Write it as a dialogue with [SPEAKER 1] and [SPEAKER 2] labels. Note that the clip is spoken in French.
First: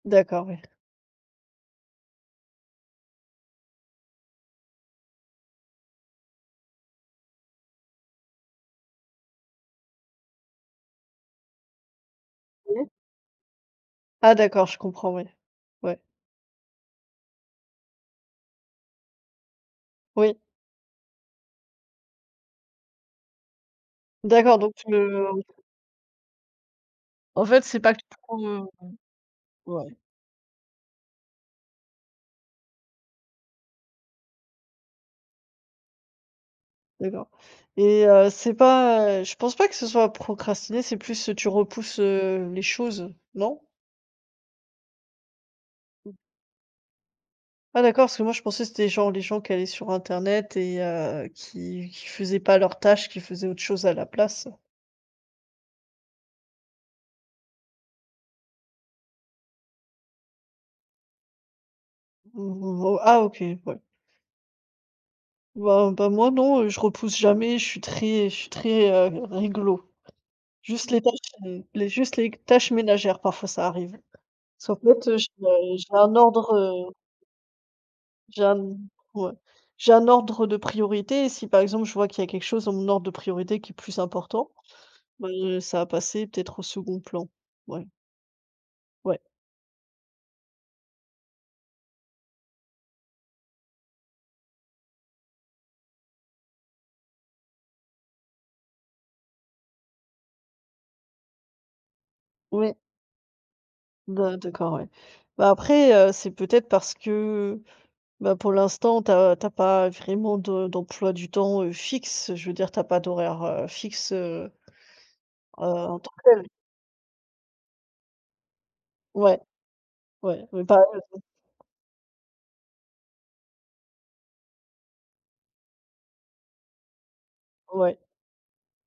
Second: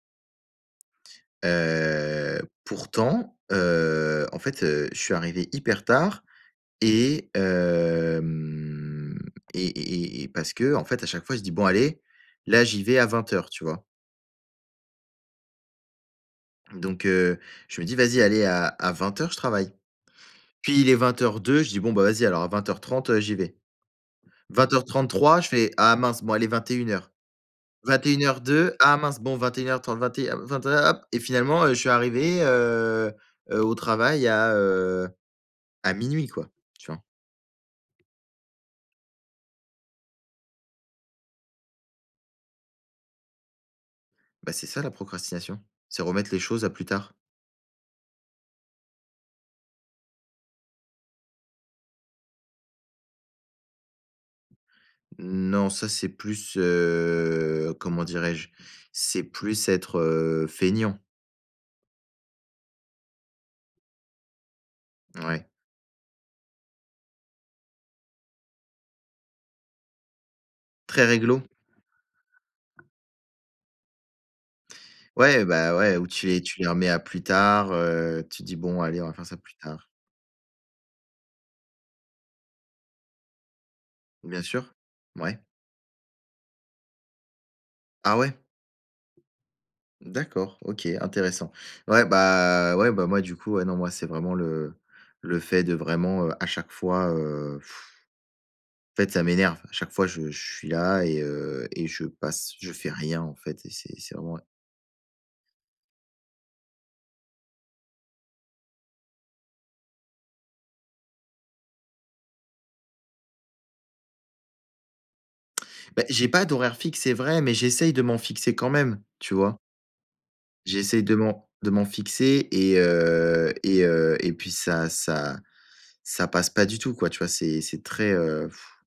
[SPEAKER 1] D'accord, ouais.
[SPEAKER 2] Heu, pourtant, heu, en fait, heu, je suis arrivé hyper tard et hem, et et et et parce qu'en fait, à chaque fois, je dis: «Bon allez, là, j'y
[SPEAKER 1] Mmh.
[SPEAKER 2] vais à 20:00», tu vois?
[SPEAKER 1] Ah d'accord, je comprends, ouais. Ouais.
[SPEAKER 2] Donc, heu, je me dis: «Vas-y allez à à 20:00 je travaille».
[SPEAKER 1] Oui.
[SPEAKER 2] Puis il est 20:02, je dis: «Bon bah vas-y alors à 20:30, heu, j'y vais».
[SPEAKER 1] D'accord,
[SPEAKER 2] vingt
[SPEAKER 1] donc
[SPEAKER 2] heures
[SPEAKER 1] tu, heu,
[SPEAKER 2] trente-trois, je fais: «Ah mince, bon, allez 21:00.
[SPEAKER 1] En fait c'est pas que tu,
[SPEAKER 2] vingt-et-une
[SPEAKER 1] [unintelligible]
[SPEAKER 2] heures
[SPEAKER 1] heu
[SPEAKER 2] deux, ah mince. Bon, vingt-et-une heures
[SPEAKER 1] ouais.
[SPEAKER 2] trente, 21». [unintelligible] Hop et finalement, heu, je suis arrivé heu, heu, au travail à, heu, à minuit quoi. Tu vois?
[SPEAKER 1] D'accord. Et heu, c'est pas, heu je pense pas que ce soit procrastiner, c'est plus tu repousses, heu, les choses, non?
[SPEAKER 2] Ben, c'est ça la procrastination. C'est remettre les choses à plus tard.
[SPEAKER 1] Ah d'accord parce que moi je pensais que c'était genre, les gens qui allaient sur internet et, heu, qui qui faisaient pas leurs tâches, qui faisaient autre chose à la place.
[SPEAKER 2] Non, ça c'est plus, heu, comment dirais-je? C'est plus être, heu, feignant.
[SPEAKER 1] [unintelligible] Ah OK. Ouais.
[SPEAKER 2] Ouais.
[SPEAKER 1] Bah, ben moi non, heu, je repousse jamais, je suis très je suis très, heu, réglo. Juste, les
[SPEAKER 2] Très
[SPEAKER 1] tâches
[SPEAKER 2] réglo?
[SPEAKER 1] [unintelligible] juste les tâches ménagères, parfois, ça arrive. Parce qu'en fait, heu, j'ai
[SPEAKER 2] Ouais ben,
[SPEAKER 1] j'ai
[SPEAKER 2] ouais, ou
[SPEAKER 1] un
[SPEAKER 2] tu es
[SPEAKER 1] ordre,
[SPEAKER 2] tu les remets
[SPEAKER 1] heu
[SPEAKER 2] à plus tard, heu, tu te
[SPEAKER 1] j'ai
[SPEAKER 2] dis:
[SPEAKER 1] un
[SPEAKER 2] «Bon, allez, on va faire
[SPEAKER 1] o ouais
[SPEAKER 2] ça plus tard».
[SPEAKER 1] j'ai un ordre de priorité, et si, par exemple, je vois qu'il y a quelque chose dans mon ordre de priorité qui est plus
[SPEAKER 2] Bien
[SPEAKER 1] important,
[SPEAKER 2] sûr, ouais.
[SPEAKER 1] heu, ça va passer peut-être au 2e plan, ouais.
[SPEAKER 2] Ah ouais?
[SPEAKER 1] Ouais.
[SPEAKER 2] D'accord, OK, intéressant. Ouais bah ouais bah, moi du coup, ouais, non, moi c'est vraiment le le fait de vraiment, heu, à chaque fois, heu, en fait ça m'énerve. À chaque fois je je suis là et heu, et je passe je
[SPEAKER 1] Ouais.
[SPEAKER 2] fais rien en fait et c'est c'est vraiment
[SPEAKER 1] Ben,
[SPEAKER 2] ouais.
[SPEAKER 1] d'accord ouais. Ben, après, heu, c'est peut-être parce que, ben, pour l'instant tu as tu as pas vraiment de d'emploi du temps, heu, fixe, je veux dire tu as pas d'horaires heu, fixes, heu, heu, en
[SPEAKER 2] Bah,
[SPEAKER 1] tant que
[SPEAKER 2] j'ai
[SPEAKER 1] tel.
[SPEAKER 2] pas d'horaires fixes, c'est vrai, mais j'essaye de m'en fixer quand même, tu
[SPEAKER 1] Ouais,
[SPEAKER 2] vois?
[SPEAKER 1] ouais, mais
[SPEAKER 2] J'essaye de m'en
[SPEAKER 1] [unintelligible]
[SPEAKER 2] de m'en fixer et heu et heu et puis ça ça ça passe pas du tout quoi, tu vois? C'est c'est
[SPEAKER 1] Ouais.
[SPEAKER 2] très, heu.